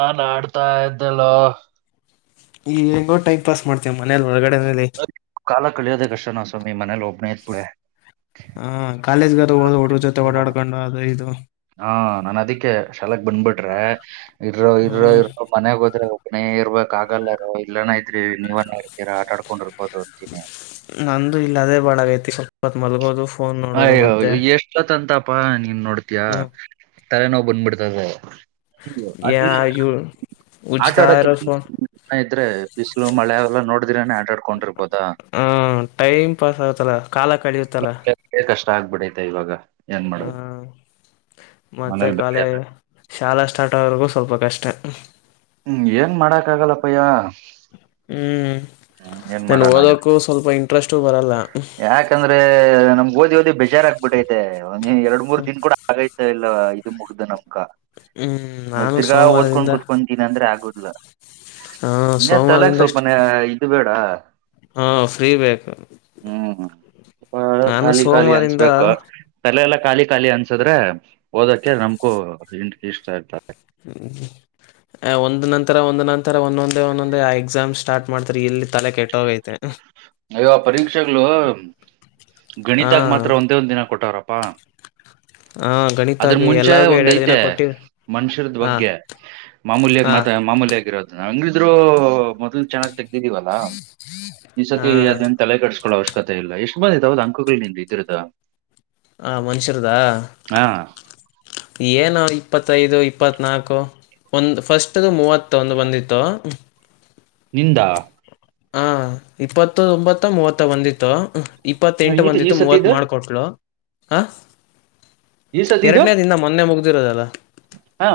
ನಾನ್ು ಆಡ್ತಾ ಇದ್ದಲ್ಲ ಈಗೋ ಟೈಮ್ ಪಾಸ್ ಮಾಡ್ತೇವೆ ಮನೇಲಿ ಹೊರಗಡೆ ಕಲ ಕಳಿಯದ ಕಷ್ಟ ನಸೋ ಮೀ ಮನೆ ಲೋಬನಯ ಪುಡೆೆ ುಡು ಜೊತೆ ಓಡಾಡೊಂಡು ಇದು ಹಾ ನನ್ ಅದಿಕ್ಕೆ ಶಾಲಾಕ್ ಬಂದಬಿಟ್ರೆ ಇರ ಇರ ಹ್ಮ್ ಇರ ಮನೆಯಾಗ ಹೋದ್ರೆ ಮನೇ ಇರ್ಬೇಕಾಗಗಲ್ಲಾರ ಇಲ್ಲನ ಇದ್ರಿ ನೀವನ ಇರ್ತೀರಾ ಆಟ ಆಡ್ಕೊಂಡ್ರ ನಂದು ಇಲ್ಲ ಅದೇ ಬಾಳಗೈತಿ ಸ್ವಲ್ಪತ್ ಮಲ್ಗೋದು ಫೋನ್ ನೋಡೋದು ಅಯ್ಯೋ ಮತ್ತೆ ಎಷ್ಟೊತ್ಂತಪಾ ನೀನ್ ನೋಡ್ತಯ ಹ್ಮ್ ತಲೆ ನೋವು ಬಂದ್ಬಿಡ್ತದೆ ಯಾ ಇವ್ ಆಟ ಉಜ್ತಾ ಆಡಕ್ ಇರೋ ಫೋನ್ ಇದ್ರೆ ಬಿಸಿ್ಲು ಮಳೆ ಎಲ್ಲಾ ನೋಡಿದಿರನೆೇ ಆಟ ಆಡ್ಕೊಂಡ್ರಿ ಹ ಟೈಮ್ ಪಾಸ್ ಆಗುತ್ತಲ್ಲ ಕಾಲ ಕಳಿಯುತ್ತಲ್ಲ ಇಲ್ಲಂದ್ರೆ ಕಷ್ಟ ಆಗ್ಬಿಡೈತೆ ಇವಾಗ ಏನ್ ಮಾಡೋದು ಹ್ಮ ಮತ್ತೆ ಮನೇಲಿ ಬೇರೆ ಕಾಲೇಜ ಯಾರು- ಶಾಲಾ ಸ್ಟಾರ್ಟ್ ಆ್ರಗೂ ಸ್ವಲ್ಪ ಕಷ್ಟ ಹ್ಮ್ ಏನ್ ಮಾಡಾಕ್ ಆಗಲ್ಲಪ್ಪಯ್ಯ ಹ್ಮ್ ಹ್ಮ್ ಏನ್ ನಾನು ಮಾಡೋಣ ಓದೋಕ್ಕೂ ಸ್ವಲ್ಪ ಇಂಟ್ರೆಸ್ಟು ಬರಲ್ಲ ಯಾಕಂದ್ರೆ ನಮ ಓದಿ ಓದಿ ಬೇಜಾರ್ ಆಾಕ್ಬಿಟ್ಟೈತೆ ಎರಡ್ ಮೂರ್ ದಿನ ಕೂಡ ಆಗೈತೆ ಎಲ್ಲ ಇದು ಮುಗ್ದು ನಮ್ಕ ಹ್ಮ್ ನ ನಾನು ತಿರ್ಗಾ ಓದ್ಕೊಂಡ್ ಸೋಮವಾರದಿಂದ ಕುೂತ್ಕೊ ಅಂದ್ರೆ ಆಗದಿಲ್ಲ ಹ ಇನ್ನ ತಲಕ್ ಸ್ವಲ್ಪ ಇದು ಬೇಡ ಹಾ ಫ್ರೀ ಬೇಕ ಹ್ಮ್ ಖಾಲಿ ಖಾಲಿ ಅನ್ಸ್ಬೇಕು ತಲೆ ಎಲ್ಲ ಖಾಲಿ ಖಾಲಿ ಅನ್ಸದ್ರೆ ಓದಕ್ಕೆ ನಮ್ಕೂ ಇಂ ಇಷ್ಟ ಇರ್ತಾರೆ ಹ್ಮ ಒಂದ್ ನಂತರ ಒಂದ್ ನಂತರ ಒಂದೊಂದೆ ಒಂದೊಂದೆ ಆ ಎಕ್ಸಾಮ್ ಸ್ಟಾರ್ಟ್ ಮಾಡ್ತಾರೆ ಇಲ್ಲಿ ತಲೆ ಕೆಟ್ಟೋಗೈತೆ ಅಯವ ಪರೀಕ್ಷೆಗಳು ಹಾ ಗಣಿತಾಗ ಮಾತ್ರ ಒಂದೇ ಒಂದ್ ದಿನ ಕೊಟ್ಟವ್ರಪ್ಪಾ ಹಾ ಅದ್ರ ಗಣಿತಾಗ ಮುಂಚೆ ಎಲ್ಲಗು ಎರ ಎರಡು ದಿನ ಒಂದೈತೆ ಕೊಟ್ಟಿದ ಮನುಷ್ಯರದ ಬಗ್ಗೆ ಮಾಮೂಲ್ಯಾಗ ಹಾ ಮಾತ ಮಾಮೂಲ್ಯಗ ಇರೋದು ಂಗಿದ್ರು ಮೊದ್ಲು ಚೆನ್ನಾಗ್ತ ಹ್ಮ ಹ್ಮ ತಿ ಅದನ್ನ ತಲೆ ಕಡಸ್ಕೊಳ್ಳೋ ಅವಶ್ಯಕ ಇಲ್ಲ ಎಷ್ಟ ಬಂದ ಇದಾವದ ಅಂಕಗಳು ನಿಿಂದ ಇದ್ರದ ಹ ಮನುಷ್ಯರದಾ ಏನು ಇಪ್ಪತ್ತೈದು ಇಪ್ಪತ್ನಾಲ್ಕು ಒಂದು ಫಸ್ಟ್ ಮೂವತ್ತ ಒಂದು ಬಂದಿತ್ತು ನಿಂದ ಹ ಇಪ್ಪತ್ತು ಒಂಬತ್ತ ಮೂವತ್ತ ಬಂದಿತ್ತು ಹಾ, ಇಪ್ಪತ್ತೆಂಟು ಈ ಈ ಬಂದಿತ್ತು ಮೂವತ್ತು ಸತಿದು ಮಾಡಕೊಟ್ಳ ಹಾಂ ಈ ಸತಿದು ಎರಡನೇ ದಿಂದ ಮೊನ್ನೆ ಮುಗ್ದಿರೋದಲ್ಲ ಹಾ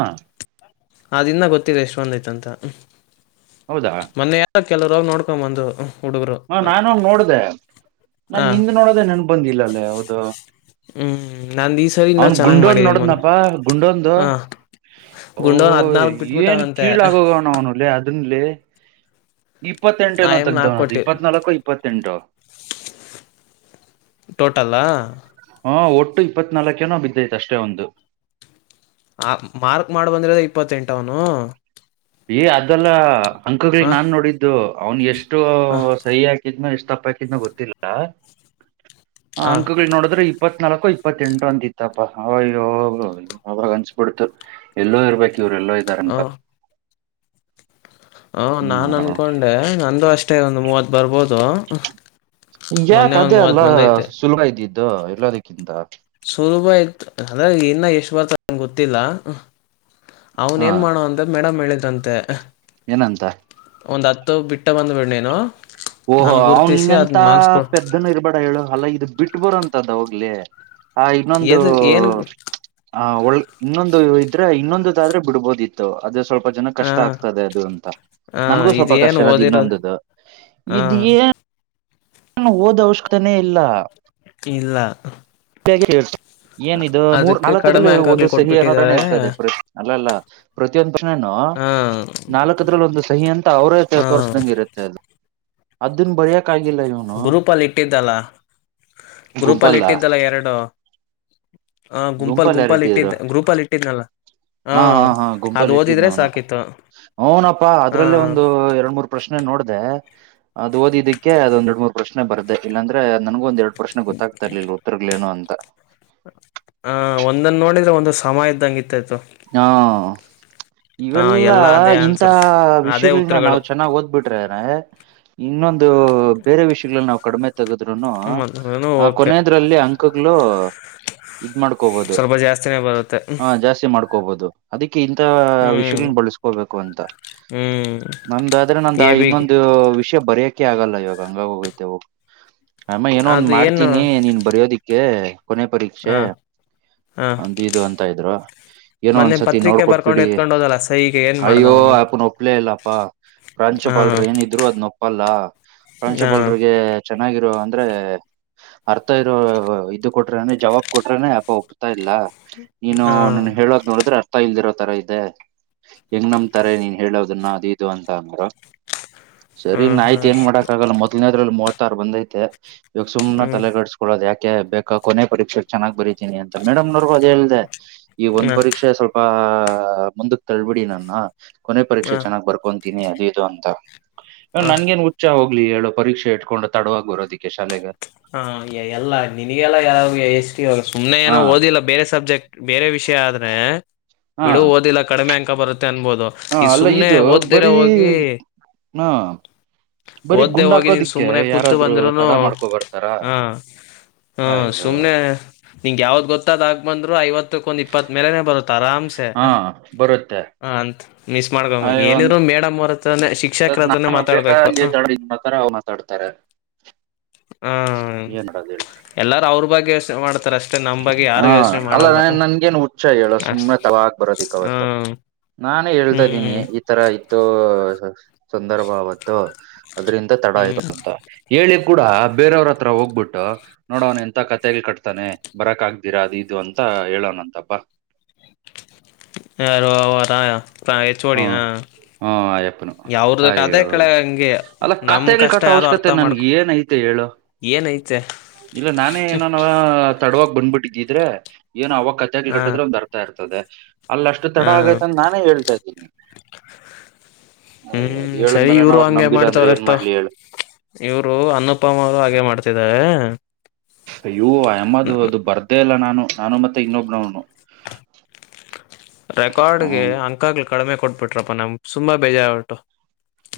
ಅಿನ್ನ ಗೊತ್ತಿಲ್ಲ ಎಷ್ಟೊಂದಯ್ತಂತ ಹೌದಾ ಕೆಲ್ ನೋಡ್ಕೊ್ಂಬಂದು ಹಾ ನಾನು ನೋಡ್ದ ನಾ ಹಾ ನಿಂದ ನೋಡದೆ ನನ್ ಬಂದಿಲ್ಲ ಅಲ್ಲೇ ಹೌದು ಹ್ಮ್ ನಂದ್ ಈ ಸರಿ ಇನ್ನ ಅವನ್ ಚೆನ್ನಾಗ್ ಗುಂಡೋಂದು ಮಾಡಿದೀನಿ ಮೊನ್ನೆ ನೋಡ್ದ್ನಪ್ಪಾ ಗುಂಡೊಂದು ಹಾ ಓ ಗುಂಡೋನ್ ಹದ್ನಾಲ್ಕ್ ಏನ್ ಬಿಟ್ಬಿಟ್ಟವನಂತೆ ಕೀಳ ಆಾಗೋಗವಣ ಅವ್ನುಲ್ಲಿ ಅದನ್ಲ್ಲಿ ಇಪ್ಪತ್ತೆಂಟು ಆ ನೋ ಎಮ್ ನಾಕ್ ತಗ್ದವನ ಅದು ಕೊಟ್ಟಿ ಇಪ್ಪತ್ನಾಲ್ಕು ಇಪ್ಪತ್ತೆಂಟು ಟೋಟಲ್ಲಾ ಹಾ ಒಟ್ಟು ಇಪ್ಪತ್ನಾಾಲ್ಕೇನೋ ಬಿದ್ದೈತ ಅಷ್ಟೇ ಒಂದು ಆ ಮಾರ್ಕ್ ಮಾಡ್ ಬಂದ್ರದ ಇಪ್ಪತ್ತೆಂಟ ಅವನು ಏ ಅದೆಲ್ಲ ಅಂಕಗಳು ಆ ನಾನ್ ನೋಡಿದ್ದು ಅವ್ನ್ ಎಷ್ಟು ಆ ಸರಿ ಹಾಕಿದ್ನೋ ಎಷ್ಟು ತಪ್ಪಕಂತ ಗೊತ್ತಿಲ್ಲ ಆ ಅಂಕಗಳು ನೋಡಿದ್ರೆ ಇಪ್ಪತ್ನಾಲ್ಕು ಇಪ್ಪತ್ತೆಂಟು ಅಂತಿತ್ತಪ್ಪಾ ಅವಯ್ಯೋ ಅವ್ರಗ್ ಅನ್ಸಬಿಡ್ತು ಎಲ್ಲೋ ಇರ್ಬೇಕು ಇವರೆಲ್ಲೋ ಇದ್ದಾರಂತ ಹ ನಾನ್ ಹ್ಮ್ ಅನ್ಕೊಂಡೆ ನಂದು ಅಷ್ಟೇ ಒಂದು ಮೂವತ್ ಬರ್ಬೋದು ಯಾಕ ಮೊನ್ನೆ ಒಂದ್ ಅದೇ ಅಲ್ಲ ಮೂವತ್ ಬಂದೈತೆ ಸುಲಭ ಇದ್ದಿದ್ದು ಎಲ್ಲದಕ್ಕಿಂತ ಸುಲಭ ಆಯ್ತು ಅದ್ರೆ ಇನ್ನ ಎಷ್ಟು ಬರ್ತ ನಂಗಗೆ ಗೊತ್ತಿಲ್ಲ ಅವ್ನ್ ಹಾ ಏನ್ ಮಾಡುವ ಅಂದ ಮೇಡಮ್ ಹೇಳಿದ್ರಂತೆ ಏನಂತ ಒಂದ್ ಹತ್ತು ಬಿಟ್ಟ ಬಂದ್ಬಿಡ ನೀನು ಓಹೋ ನನ್ ಅವ್ನ್ ಗುರ್ತಿಸಿ ಅದ್ ನಿನ್ನೆಂತ ಮಾರ್ಕ್ಸ್ ಕೊಡ್ ಪದ್ದನ ಇರ್ಬೇಡ ಹೇಳು ಅಲ್ಲಾ ಇದು ಬಿಟ್ ಬರಂತ ಹೋಗ್ಲಿ ಆ ಇನ್ನೊಂದು ಎದು ಏನ್ ಹ ಒಳ್ಳ ಇನ್ನೊಂದು ಇದ್ರೆ ಇನ್ನೊಂದುದಾದ್ರೆ ಬಿಡ್ಬೋದಿತ್ತು ಅದು ಸ್ವಲ್ಪ ಸ್ವಲ್ಪ ಜನ ಹ ಕಷ್ಟ ಆಗ್ತದೆ ಅದು ಅಂತ ಹ ನನ್ಗೂ ಸ್ವಲ್ಪ ಕಷ್ಟ ಇದೇನ್ ಇನದು್ ಓದಿರೋದು ಇನ್ನೊಂದುು ಹ ಇದ ಏು ಓದ ಅವಶ್ಯಕತಾನೇ ಇಲ್ಲ ಇಲ್ಲ ಹೇಳ ಏನ ಇದು ಮೂರ್ ಅದಕ್ಕೆ ನಾಲ್ಕಲ್ಲಿ ಕಡಿಮೆ ಒಂದು ಅಂಕಗಳು ಸಹಿ ಅನ್ನೋದಾನೇ ಕೊಟ್ಬಿಟ್ಟಿದ್ದಾರೆ ಇರ್ತದೆ ಪ್ರ ಅಲ್ಲ ಅಲ್ಲ ಪ್ರತಿಯೊಂದು ಪ್ರಶ್ನೆ ಹ ನಾಲ್ಕದ್ರಲ್ಲಿ ಒಂದು ಸಹಿ ಅಂತ ಅವ್ರೇ ಹ ವರ್ಸ್ದಂಗ ಇರುತ್ತೆ ಅದು ಅದನ್ ಬರ್ಯಾ ಕಗಿಲ್ಲ ಗ್ರೂಪಲ್ಲಿ ಇಟ್ಟಿದ್ದಲ್ಲ ಗ್ರೂಪಲ್ಲಿ ಗುಂಪಲ್ಲ ಇಟ್ಟಿದ್ದಲ್ಲ ಎರಡು ಹ ಗುಂಪಾಲ್ ಗುಂಪಲ್ಲಿ ಯಾರು ಗುಂಪಾ ಇಟ್ಟಿದ್ರು ಇಟ್ಟಿದ ಗ್ರೂಪಲ್ ಇಟ್ಟಿದ್ನಲ್ಲ ಹಾ ಹಾ ಹಾ ಅದು ಗುಂಪಲ್ಲಿ ಇಟ್ಟಿದ್ ಓದಿದ್ರೆ ಸಾಕಿತ್ತು ನನು ನಪ್ಪಾ ಹ ಅದ್ರಲ್ಲೇ ಒಂದು ಎರಡ್ ಮೂರ್ ಪ್ರಶ್ನೆ ನೋಡಿದೆ ಅದು ಓದಿದಕ್ಕೆ ಅದೊಂದೆರಡ್ ಮೂರ್ ಪ್ರಶ್ನೆ ಬರ್ದಕ್ಕಿಲ್ಲ ಅಂದ್ರೆ ನನ್ಗು ಒಂದ್ ಎರಡು ಪ್ರಶ್ನೆ ಗೊತ್ತಾಗತತಿ ಇರ್ಲಿಲ್ಲ ಉತ್ತರಗಳೇನೋ ಅಂತ ಆ ಒಂದನ್ನು ನೋಡಿದ್ರೆ ಒಂದು ಸಮಯ ಇದ್ದಂಗಿ ಹಾ ಹ ಇವೆಲ್ಲ ಎಲ್ಲಾ ಅದೇ ಇಂತ ಆನ್ಸರ್ಸ್ ಅದೇ ವಿಷಯಗಳನ್ನ ನಾವ್ ಉತ್ತರಗಳು ಚೆನ್ನಾಗ್ ಓದ್ಬಿಟ್ರನೆ ಇನ್ನೊಂದು ಬೇರೆ ವಿಷಯಗಳಲ್ಲಿ ನಾವು ಕಡಿಮೆ ತಗದ್ರುನು ಮದ್ನು ಓಕೆ ಕೊನೆಯದ್ರಲ್ಲಿಂ ಅಕ್ಕ ಇದ ಮಾಡ್ಕೋಬಹುದು ಸ್ವಲ್ಪ ಜಾಸ್ತಿನೇ ಬರುತ್ತೆ ಹ ಜಾಸ್ತಿ ಮಾಡ್ಕೋಬಹುದು ಅದ ಇಂತ ಹ್ಮ್ ವಿಷಯಗಳನ್ನ ಬಳಸ್ಕೋಬೇಕು ಅಂತ ಹ್ಮ್ ನಮ್ದಾದ್ರೆ ನಮ್ದ ಎ ಬಿ ಇನ್ನೊಂದು ವಿಷಯ ಬರಕೆ ಅ ಆಗಲ್ಲ ಇವಾಗ ಹಂಗಾಗಿ ಹೋಗೈತೆ ಹೋಗ ಆಮ ಏನೋ ಒಂದ್ ಅದು ಏನು ಮಾಡ್ತೀನಿ ನೀನ್ ಬರಯೋದಿಕ್ಕೆ ಕೊನೆ ಪರೀಕ್ಷೆ ಹ ಹ ಒಂದು ಇದು ಅಂತ ಇದ್ರು ಏನೋ ಮೊನ್ನೆ ಒಂದಸತಿ ಪತ್ರಿಕೆ ಬರ್ಕೊಂಡ್ ನೋಡ್ಕೊಟ್ಬಿಡಿ ಎತ್ಕೊಂಡ್ ಹೋದಲ್ಲ ಸೈಗೆ ಏನ್ ಮಾಡ್ದ ಅಯ್ಯೋ ಅವನು ಅಪನ ಒಪ್ಲೇ ಇಲ್ಲಪ್ಪಾ ಹ ಪ್ರಾಂಶುಪಾಾಲರು ಏನಿದ್ರು ಅದ್ ನೊಪ್ಪಲ್ಲ ಹ ಪ್ರಾಂಶುಪಾಲರಿಗೆ ಚೆನ್ನಾಗಿರೋ ಅರ್ಥ ಇರೋ ಇದು ಕೊಟ್ರನೆ ಜವಾಬ್ ಕೊಟ್ರೇನೆ ಅ ಒತಾ ಇಲ್ಲ ನೀನು ನನ್ ಹ ಹೇಳೋದ್ ನೋಡಿದ್ರೆ ಅರ್ಥ ಇಲ್ದಿರೋ ತರ ಇದೆ ಹೆಂಗ್ ನಮ್ತಾರೆ ನೀನ್ ಹೇಳೋದನ್ನ ಅದು ಇದು ಅಂತ ಅಂದಾರ ಸರಿ ನ ಆಯ್ತು ಹ್ಮ್ ಏನ್ ಮಾಡಕ್ ಆಗಲ್ಲ ಮೊದ್ಲನೇದ್ರಲ್ಲಿ ಮೂವತ್ತಾರು ಬಂದ್ೈತೆ ಇವಾಗ ಸುಮನೆ ಹ್ಮ ತಲೆಗಡಿಸಸ್ಕೊಳ್ಳೋದ ಯಾಕೆ ಬೇಕಾ ಕೊನೆ ಪರೀಕ್ಷೆಗೆ ಚೆನಾಗ್ ಬರಿತೀನಿ ಅಂತ ಮೇಡಮ್ ಅದ ಹೇಳಿದೆ ಈ ಒಂದ್ ಹ್ಮ್ ಪರೀಕ್ಷೆ ಸ್ವಲ್ಪ ಮುಂದಕ್ ತಳ್ಬಿಡಿ ನನ್ನ ಕೊನೆ ಪರೀಕ್ಷೆ ಹ ಚೆನ್ನಾಗ್ ಬರ್ಕೊಂತೀನಿ ಅದ ಇದು ಅಂತ ಹ ಇವನ್ ಹ ನನ್ಗೇನ್ ಹುಚ್ಚ ಹೋಗ ಅಗ್ಲಿ ಹೇಳೋ ಪರೀಕ್ಷೆ ಇಟ್ಕೊಂಡ ತಡವಾಗಿ ಬರೋದಕ್ಕೆ ಶಾಲೆಗೆ ಹ ಎಲ್ಲಾ ನಿನಗೆಲ್ಲ ಯಾವ ಎಷ್ಟ ಸುಮ್ನೆ ಏನೋ ಹಾ ಓದಿಲ್ಲ ಬೇರೆ ಸಬ್ಜೆಕ್ಟ್ ಬೇರೆ ವಿಷಯ ಆದ್ರೆ ಹಾ ಬಿಡು ಓದಿಲ್ಲ ಕಡಿಮೆ ಅಕ ಬರುತ್ತೆ ಅನ್ಬೋದು ಹ ಈ ಅಲ್ಲ ಸುಮ್ನೆ ಇದು ಓದ್ದಿರ ಬರೀ ಹೋಗಿ ಹಾ ಬರೀ ಓದ್ದೇ ಗುಂಡ್ ಹೋಗಿ ಹಾಕೋದಿಕ್ಕೆ ಸುಮ್ಮ್ನೆ ಕ್ದು ಯಾರಾದ್ರು ಬಂದಿರೂನು ತಡ ಮಾಡ್ಕೊ ಬರ್ತಾರ ಹಾ ಹಾ ಅಯ್ಯೋ ಸುಮ್ನೆ ನಿಂಗೆ ಯಾವ್ದ್ ಗೊತ್ತಾದಾಗ ಬಂದ್ರು ಐವತ್ತಕ್ಕ ಒಂದು ಇಪ್ಪತ್ ಮೇಲನೆ ಬರುತ್ತ ಆರಾಮ್ಸೆ ಹ ಹಾ ಬರುತ್ತೆ ಅಂತ ಮಿಸ್ ಮಾಡ್ಕೊ ಅಯ್ಯೋ ಅಂತ ಏನಿದ್ರು ಮೇಡಮ್ರ ಶಿಕ್ಷಕರ ಹತ್ರನೇ ನಾನು ಮಾತಾಡ್ಬೇಕು ಬೇಕಾದಂಗೆ ಹ ತಡ ಮಾತಾರ ಅವ್ ಮಾತಾಡ್ತಾರೆ ಹ್ಮ ಏನ್ ಮಾಡೋದು ಹೇಳು ಎಲ್ಲಾರು ಅವರು ಬ ಹಾ ಅಲ್ಲ ಮಾಡಲ್ಲ ನ ನನ್ಗೇನು ಹುಚ್ಚ ಹೇಳ ಅಷ್ಟ ಸುಮ್ನೆ ತಾಗ ಬರೋದಿಕ್ಕವತ್ತು ಹ್ಮ ನಾನು ಹೇಳ್ತಾ ಇದ್ದೀನಿ ಹ್ಮ್ ಈತರ ಇತ್ತು ಸಂದರ್ಭ ಆವತ್ತು ಅದ್ರಿಂದ ತಡ ಆಯ್ತು ಹ್ಮ್ ಅಂತ ಹೇಳಿ ಕೂಡ ಬೇರೆಯವ್ರ ಹತ್ರ ಹೋಗ್ಬಿಟ್ಟು ನೋಡವನ್ ಎಂತ ಕ ತೆಲ್ ಕಟ್ತಾನೆ ಬರಕ್ ಆಗ್ದೀರಾ ಅದು ಇದು ಅಂತ ಹೇಳೋಣಂತಪ್ಪ ಯಾರ ಅವರ ಪ್ರಾಗ ಹೆಚ್ ಒ ಡಿ ಹ್ಮ ನ ಹ್ಮ ಅಯ್ಯಪ್ಪನು ಯಾವ್ರ ಅದೇ ಅಯ್ಯೋ ಕೆಳ ಹಂಗೆ ಅಲ್ಲ ನಮ್ ಕತೆಗಳು ಕಷ್ಟ ಕಟ್ಟ ಯಾರು ಅವಶ್ಯಕತೆ ಅರ್ಥ ನನ್ಗೆ ಮಾಡ್ಕು ಏನೈತೆ ಹೇಳು ಏನ ಐತೆ ಇಲ್ಲ ನಾನೇ ಏನಾದ ತಡವಾಗಿ ಬಂದ್ಬಿಟ್ಟಿದ್ದಿದ್ರೆ ಏನೋ ಅವಾಗ ಕತೆ ಹಾ ಕಟ್ಟಿದ್ರೆ ಒಂದ್ ಅರ್ಥ ಇರ್ತದೆ ಅಲ್ಲ ಅಷ್ಟು ಹ ತಡ ಆಗೈತಂದ ನಾನೇ ಹೇಳ್ತಾ ಇದ್ದೀನಿ ಅಯ ಅದ್ ಹ್ಮ್ ಸರಿ ಹೇಳದ್ಮೇಲೆಾನ ಅವ್್ರ ನಂಬಿಲ್ಲ ಅಂದ್ರೆ ಏನ್ ಮಾಡ್ಲಿ ಹೇಳ ಇವರು ಅನ್ನಪಮ್ಮ ಅವರು ಹಾಗೆ ಮಾಡ್ತಿದೆ ಅಯ್ಯೋ ಅಮ್ಮದು ಅದು ಬರ್ದೆೇ ಇಲ್ಲ ನಾನು ನಾನು ಮತ್ತೆ ಇನ್ನೊಂಬನನು ರೆಕಾರ್ಡ್ಗೆ ಅಂಕಗಳು ಕಡಿಮೆ ಕೊಟ್ಬಿಟ್ರಪ್ಪಾ ನಮ್ಗೆ ತುಂಬಾ ಬೇಜಾರಟ್ಟು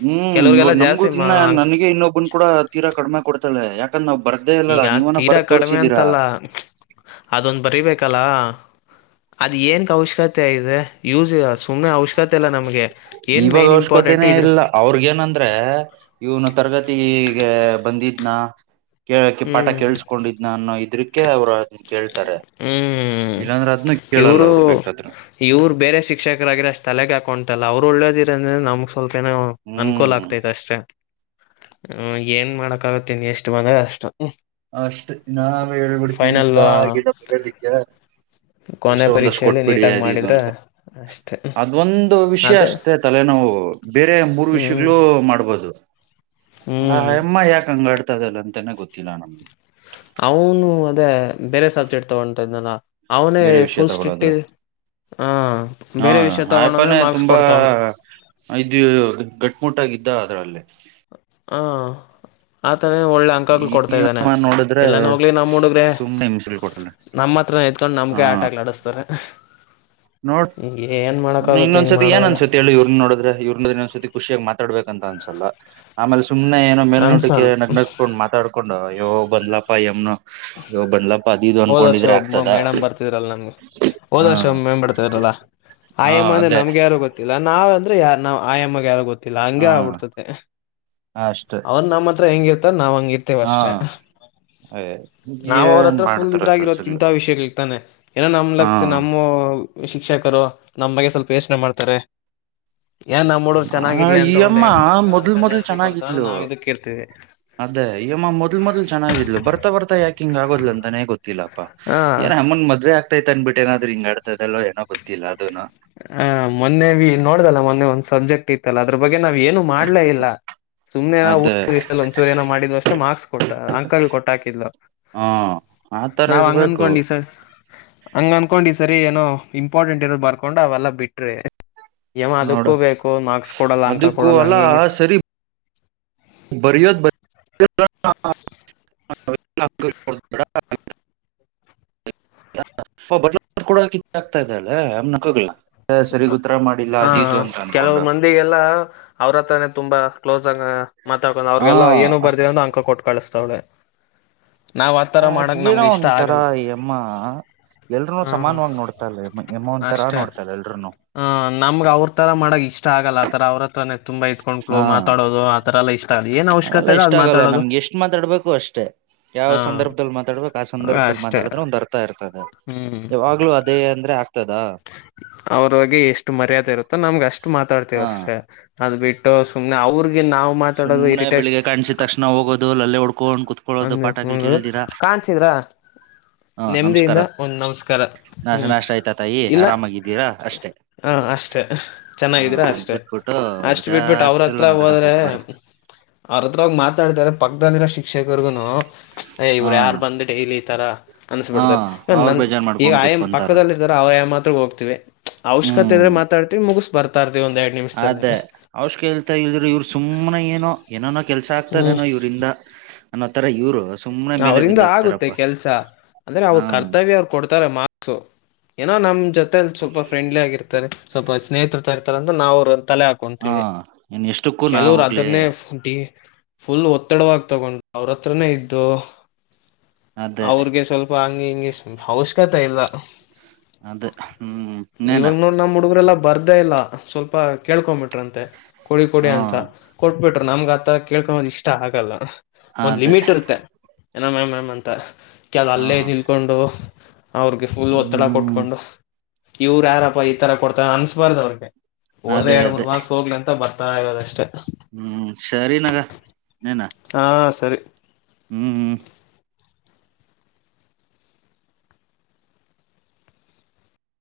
ಹ್ಮ್ ಇವಾಗ ಕೆಲವ್ರಿಗೆಲ್ಲಾ ನಮಗು ಜಾಸ್ತಿ ಮಾ ಇನ್ನ ಅಂಕ ನನಗೆ ಇನ್ನೊಬ್ಬನ್ ಕೂಡ ತೀರಾ ಕಡಿಮೆ ಕೊಡ್ತಳೆ ಯಾಕಂದ್ರ ಒಬ್ಬ ಈಗ ತೀರಾ ಕಡಿಮೆ ಅಂತಲ್ಲ ಅದೊಂದ ಬರಿಬೇಕಲ್ಲ ಅದ ಏನಕ್ಕೆ ಅವಶ್ಯಕತೆ ಇದೆ ಯೂಸ್ ಇ ಸುಮ್ಮನೆ ಅವಶ್ಯಕತೆ ಇಲ್ಲ ನಮ್ಗೆ ಏನ್ ಇವಾಗ ಮೇನ್ ಇಂಪಾರ್ಟೆಂಟ್ ಅವಶ್ಯಕತೆನೇ ಇದ್ರ ಇಲ್ಲ ಅವ್ರಗ ಏನಂದ್ರೆ ಇವನು ತರಗತಿಗೆ ಬಂದಿ ನ ಕೇಳಕ್ಕೆ ಪಾಠ ಹ್ಮ್ ಕೇಳಸ್ಕೊಂಡಿದ್ನ ಅನ್ನೋ ಇದ್ರಕ್ಕೆೆ ಅವ್ರು ಅದ ಕೇಳ್ ಹ್ಮ್ ಕೇಳಲ್ಲ ಇವರು ಅವ್ರು ಬೇಕಾದ್ರೆ ಇವ್ರು ಬೇರೆ ಶಿಕ್ಷಕರಾಗಿರ ಅಷ್ಟೇ ತಲೆಗೆ ಹಾಕೊಂಟಲ್ಲ ಅವ್ರು ಒಳ್ಳೇದಿರಂದ್ರೆ ನಮ್ಗ್ ಸ್ವಲ್ಪ ಏನೋ ಅನುಕೂಲ ಹ್ಮ್ ಆಗ್ತೈತ್ ಅಷ್ಟೆ ಹ ಏನ್ ಮಾಡಕ ಆಗುತ್ತೆ ಎಷ್ಟು ಬಂದ್ರೆ ಅಷ್ಟು ಅಷ್ಟ ನಾವೇ ಹೇಳ್ಬಿಡ್ತೀವಿ ಫೈನಲ್ ಎಲ್ಲಾ ಗಿಡ ಬದಕ್ಕೆ ಎಷ್ಟ ಕೊನೆ ಒಂದಷ್ಟ ಪರೀಕ್ಷೆಯಲ್ಲಿ ಕೊಟ್ಬಿಡಿ ನೀಟಾಗಿ ಅದು ಇದು ಮಾಡಿದ್ರೆ ಅಂತ ಅಷ್ಟೆ ಅದೊಂದು ವಿಷಯ ಅದೇ ಅಷ್ಟೇ ತಲೆನೋ ನಾವು ಬೇರೆ ಮೂರು ಹ್ಮ್ ವಿಷಯಗಳು ಮಾಡ್ಬೋದು ಹಾ ಹ್ಮ್ ಎಮ್ಮ ಯಾಕ ಹಂಗಾಡ್ತದಲ್ಲ ಅಂತಾನನೆ ಗೊತ್ತಿಲ್ಲ ನಮ್್ದಗೆ ಅವನು ಅದೇ ಬೇರೆ ಸಬ್ಜೆಕ್ಟ್ ತಗೊತ ಇದ್ನಲ್ಲ ಅವನೇ ಬೇರೆ ವಿಷಯ ಫುಲ್ ಸ್ಟಿಟ್ಟ ತಗೊಳ್ಳೋದು ಹಾ ಆಯಪಾನೇ ಮಾರ್ಕ್ಸ್ ತುಂಬಾ ಕೊಡ್ತಾವನು ಇದು ಗಟ್್ಮಟ್ಟಾಗಿದ್ದ ಅದ್ರಲ್ಲೇ ಹ ಆತಾನೇ ಒಳ್ಳೆ ಅಂಕಾಗಗಳು ಈ ಕೊಡ್ತಾ ಇದ್ದಾನೆ ಅಮ್ಮ ನೋಡಿದ್ರೆ ಇಲ್ಲಾನ ಹೋಗ್ಲಿ ನಮ್ಮ ಹುಡುಗ್ರೆ ಸುಮ್ನೆ ಹಿಂಸಲ್ ಕೊಟ್ಟಲ್ಲ ನಮ್ಮ ಹತ್ರನ ಎತ್ಕೊಂಡು ಹಾ ನಮಗೆೇ ಆಟಕ್ ಆಡುಸ್ತಾರೆ ನೋಡ್ ಹಿಂಗ್ ಇನ್ನೊಂದ್ಸತಿ ಮಾಡದಾಗ ಏನ್ೊಂದ್ಸತಿ ಹೇಳಿ ಇವ್ರನ್ನ ನೋಡಿದ್ರೆ ಇವ್ರನದ್ರ ಇನ್ೊಂದ್ಸತಿ ಖುಷಿಯಾಗಿ ಮಾತಾಡ್ಬೇಕ ಅಂತ ಅನ್ಸಲ್ಲ ಆಮೇಲೆ ಸುಮ್ನೆ ಏನೋ ಮೇಲ್ ನೋಟಕ್ಕೆ ಅನ್ಸಲ್ ನಗ್ನಕೊಂಡ್ ಮಾತಾಡ್ಕೊಂಡ ಯೋ್ ಬಂದ್ಲಪ್ಪಾ ಎಮ್ನ ಇ್ಯೋ ಬಂದ್ಲಪ್ಪ ಅದು ಇದು ಹೋದ್ ವರ್ಷ ಅನ್ಕೊಂಡಿದ್ರೆ ಒಬ್ಬ ಆಗ್ತದ ಮೇಡಮ್ ಹಾ ಗೊರಲ್ಲ ಆಯಮ್ಮ ಅಂದ್ರೆ ಅದೇ ನಮ್ಗೆ ಯಾರು ಗೊತ್ತಿಲ್ಲಾವ ಅಂದ್ರೆ ಯ ಆಯಮ್ಮಗೆ ಯಾರು ಗೊತ್ತಿಲ್ಲ ಲ್ಲ ಹಾ ಹಂಗಗೆ ಆಗ್ಬಿಡ್ತ ಅಷ್ಟೆ ಅವ್ರು ನಮ್ಮ ಹತ್ರ ಹೆಂಗ ಇರ್ತ ನಾವ್ಂಗ ಇರ್ತೇವೆ ಹಾ ಅಷ್ಟೇ ನಾವ್ ಏನ್ ಅವ್ರತ್ರ ಫುಲ್ ಮಾಡ್ತಾರ ಕೆಲ್ಸಗಳು ಇದ್ರಗರೋದಕಿಂತ ವಿಷಯಗಳ ಇರ್ತಾನೆ ಏನೋ ನಮ್ ಹಾ ಲಕ್ಷ ನಮ್ಮ ಶಿಕ್ಷಕರು ನಮ್ ಬಗ್ಗೆ ಸ್ವಲ್ಪ ಯೋಚನೆ ಮಾಡ್ತಾರೆ ಏನ್ ನಮ್ಮ್ ಹಡುಗರ್ರು ಚೆನ್ನಾಗಿರ್ಲಿ ಈ ಅಂತ ಒಂದ ಅಮ್ಮ ಎರಡ್ ಮ ಮೊದ್ಲ್ ಅಂಕ ಮೊದ್ಲ್ ಜಾಸ್ತಿ ಕೊಡ್ತಾರ ಚೆನ್ನಾಗಿದ್ಲು ನಾವ್ ಇದಕ್ಕ ಇರ್ತಿೀವಿ ಅದೇ ಯಮ್ಮ ಮೊದಲ್ ಮೊದ್ ಚನ್ನಾಗಿದ್ಲು ಬರ್ತಾ ಬರ್ಾಕೆ ಂಗ್ ಆಗದ್ ಅಂತಾನೆ ಗೊತ್ತಿಲ್ಲಪ್ಪಾ ಹಾ ಯಾರ ಅನ್ ಮದ್ೆ ಆಗ್ತೈತ್ ಅನ್ ಬಿಟ್ಟ ಏನಾದ್ ಹಂಗ ಆಡತದಲ್ಲ ಏನ ಗೊತ್ತಿಲ್ಲ ಅದೂ ಆ ಮೊನ್ನೆ ವಿ ನೋಡ್ದಲ್ಲ ಮೊನ್ನೆ ಒಂದ್ ಸಬ್ಜೆಕ್ಟ್ ಇತ್ತಲ್ಲ ಅದ್ರ ಬಗ್ಗೆ ನಾವ್ ಏನು ಮಾಡ್ಲೇ ಇಲ್ಲ ಸುಮ್ಮ್ನೆಏನ ಅದೇ ಊಟಷ್ಟ ಒಂಚೂರು ಏನೋ ಮಾಡಿದ್ರು ಅಷ್ಟೆ ಮಾರ್ಕ್ಸ್ ಕೊಟ್ಟ ಅಂಕಲ್ ಕೊಟ್ಟ ಹಾಕಿದ್ ಹ ಆತರ ನಾವ್ ಇರ್ಬೇಕು ಹಂಗನ್ಕೊಂಡಿ ಸರ್ ಹಂಗ ಅನ್ಕೊಂಡ್ ಈ ಸರಿ ಏನೋ ಇಂಪಾರ್ಟೆಂಟ್ ಇರೋದ್ ಬರ್ಕೊಂಡ್ ಅವೆಲ್ಲಾ ಬಿಟ್ರಿ ಯಮ್ಮ ನೋಡು ಅದಕ್ಕೂ ಬೇಕು ಮಾರ್ಕ್ಸ್ ಕೊಡಲ್ಲ ಅಂಕ ಅದಕ್ಕೂ ಕೊಡಲ್ಲ ಹಂಗಿಂಗ ಬರಿಯೋದ ಬ ಬ ಕಡಿ ಆಗ್ತಾ ಇದ್ದಾಳೆ ಅಮ್ನಕೋಗಲ್ಲ ಹ ಕೆಲವು ಅನ್ಕೊಂಡು ಮಂದಿಗೆಲ್ಲ ಅವ್ರ ಹತ್ರಾನೇ ತುಂಬಾ ಕ್ಲೋಸ್ ಮಾತಾಡ್ಕೊಂಡ ಹ ಅವ್ರಗೆಲ್ಲ ಏನು ಬರ್ದರ ಅಂದ ಅಂಕ ಕೊಟ್ಟು ಕಳಿಸತಾವಳೆ ಅದ್ ಏನೋ ಒಂದ ತರ ಅಮ್ಮ ಎಲ್ರುೂನು ಹಾ ಸಮಾನವಾಗಿ ನೋಡ್ತಾ ಇೆ ಎಮೋ ಒಂ ತರ ಅಷ್ಟೇ ನೋಡ್ತಾಲ್ಲ ಹ ನಮ್ಗ ಅವ್ರ ತರ ಮಾಡಕ್ ಇಷ್ಟ ಆಗಲ್ಲ ಆತರ ಅವ್ರತ್ರ ಹತ್ರ ತುಂಬಾ ಇದಕೊಂಡಕ್ಳು ಹಾ ಮಾತಾಡೋದು ಆತರ ಎಲ್ಲ ಇಷ್ಟ ಆಗಲ್ಲ ಏನ್ ಅವೆಲ್ಲ ಅವಶ್ಯಕತೆ ಇದೆ ಇಷ್ಟ ಅದ್ ಆಗಲ್ಲ ಮಾತಾಡೋದು ನಮ್ಗೆ ಎಷ್ಟ್ ಮಾತಾಡ್ಬೇಕು ಅಷ್ಟೇ ಯಾವ ಹ ಸಂದರ್ಭದಲ್ಲಿ ಮಾತಾಡ್ಬೇಕು ಆ ಸಂದರ್ಭದಲ್ಲಿ ಅಷ್ಟೇ ಮಾತಾಡಿದ್ರೆ ಒಂದು ಅರ್ಥ ಇರ್ತದೆ ಹ್ಮ್ ಯವಾಗ್ಲೂ ಅದೇ ಅಂದ್ರೆ ಆ ಅವ್ರಗೆ ಎಷ್ಟು ಮರ್ಯಾದೆ ಇರುತ್ತೋ ನಮ್ಗೆ ಅಷ್ಟು ಮಾತಾಡ್ತಿವ ಹ ಅಷ್ಟೆ ಅದ್ ಬಿಟ್ಟು ಸುಮನೆ ಅವ್ರ [inaudible] ನವು ಮಾತಾಡದು ಸುಮ್ನೆ ಇ ಬೆಳಿಗ್ಗೆ ಕಾಣಿಸಿದ ತಕ್ಷಣ ಹೋಗೋದು ಲಲ್ಲೆ ಹೊಡ್ಕೊಂಡ್ ಕುತ್ಕೊಳ್ಳೋದು ಪಾಠಗಳು ಕೇಳ್ದಿರಾ ಕಚಿದ್ರ ಹಾ ನಮಸ್ಕಾರ ನೆಮ್ಮದಿಯಿಂದ ಒಂದ ನಮಸ್ಕಾರ ನಾಶ ಹ್ಮ್ ನಾಷ್ಟ ಆಯ್ತಾ ತಾಯಿ ಇಲ್ಲ ಆರಾಮಾಗಿದ್ದೀರಾ ಅಷ್ಟೇ ಹ ಅಷ್ಟೆ ಹಾ ಚೆನ್ನಾಗಿದ್ರೆ ಅಷ್ಟೆ ಬಿಟ್ಬಿಟ್ಟು ಅಷ್ಟು ಬಿಟ್ಬಿಟ್ಟು ಜಾಸ್ತಿ ಎಲ್ಲ ಅವ್ರತ್ರ ಮಾತಾಡಕ್ ಹೋದ್ರೆ ಹೋಗ್ಬಾರ್ದು ಅವ್ರತ್ರವಾಗಿ ಮಾತಾಡತಾರೆ ಪಕ್ಕದಲ್ಲಿರೋ ಶಿಕ್ಷಕರಿಗುನು ಏ ಹಾ ಇವ್ರು ಯಾರ ಬಂದ ಡೈಲಿ ಈ ತರ ಹಾ ಅನ್ಸ್ಬಿಡ್ತಾರೆ ಇವ ನ ಅವ್ರ ಬೇಜಾರ್ ಈಗ ಮಾಡ್ಕೊಂಡ್ ಆಯ್ ಕುತ್ಕೊಂತಾರೆ ಪಕ್ಕದಲ್ಲಿ ಇದ ಅವಯ ಮಾತ್ರ ಹೋಗತತಿವಿ ಅವಶ್ಯಕತೆ ಇದ್ರೆ ಹ್ಮ್ ಮಾತಾಡ್ತಿವಿ ಮುಗಿಸ್ ಬರ್ತಾವಿ ಅದೇ ಅವಶ್ಕ ಇಲ್ತ ಇಲ್ದ್ರರು ಇವ್ರು ಸುಮನೆ ಏನೋ ಏನನೋ ಕೆಲ್ಸ ಆಗ್ತದೇನೋ ಇವ್ರಂದ ಅವ್ರಿಂದ ಆಗುತ್ತೆ ಕೆಲ್ಸ ಅಂದ್ರೆ ಅವ್ರ ಹಾ ಕರ್ತವ್ಯ ಅವ್ರು ಕೊಡ್ತಾರೆ ಮಾಸು ಏನೋ ನಮ್ ಜೊತೆ ಸ್ವಲ್ಪ ಫ್ರೆಂಡ್ಲಿ ಆಗಿರ್ತಾರೆ ಸ್ವಲ್ಪ ಸ್ನೇಹಿತತರ ಇರ್ತಾರೆ ಅಂತ ನಾವು ಅವ್ ತಲೆ ಹಾ ಹಾಕೊಂತಿವಿ ಇನ್ ಎಷ್ಟಕ್ಕೂ ನಾ ಕೆಲವರು ಹೋಗ್ಲಿ ಅದನ್ನೇ ಡಿ ಪುಲ್ ಒತ್ತಡವಾಗಿ ತಗೊಂಡು ಅವ್ರ ಹತ್ರನೇ ಇದ್ದು ಅದೇ ಅವ್ರಿಗೆ ಸ್ವಲ್ಪ ಹಂಗಿ ಹಿಂಗಿ ಅವಶ್ಯಕತೆ ಇಲ್ಲ ಅದೇ ಹ್ಮ್ ಇನ್ನೇನ ಇವಾಗ ನೋಡ್ ನಮ್ಮ ಹುಡುಗರೆ ಎಲ್ಲಾ ಬರದೇ ಇಲ್ಲ ಸ್ವಲ್ಪ ಕೇಳ್ಕೊಬಿಟ್ರಂತೆ ಕೊಡಿ ಕೊಡಿ ಹಾ ಅಂತ ಕೊಟ್ಬಿಟ್ಟ್ ನಮಗ ಆತರ ಕೇಳ್ಕೊದು ಇಷ್ಟ ಆಗಲ್ಲ ಒಂದ್ ಅದೇ ಲಿಮಿಟ್ ಇರುತ್ತೆ. ಏನ ಮ್ಯಾಮ್ ಮ್ಯಾಮ್ ಅಂತ ಕೇಳ್ ಅಲ್ಲೇ ಹಾ ನಿಲ್ಕೊಂಡು ಅವರಿಗೆ ಪುಲ್ ಒತ್ತಡ ಹ್ಮ್ ಕೊಟ್ಕೊಂಡು ಇವರು ಯಾರಪ್ಪ ಈ ತರ ಕೊಡ್ತಾರೆ ಅನ್ಸ್ಬರ್ದು ಅವರಿಗೆ ಹೋದ್ರೆ ಅದೇ ಎರಡ್ ಅದೇ ಮೂರ್ ಮಾರ್ಕ್ಸ್ ಹೋಗ್ಲಿ ಅಂತ ಬರ್ತಾ ಇರೋದಷ್ಟೆ ಹ್ಮ್ ಸರಿನಾಗ ಇನ್ನೇನ ಹಾ ಸರಿ ಹ್ಮ್ ಹ್ಮ್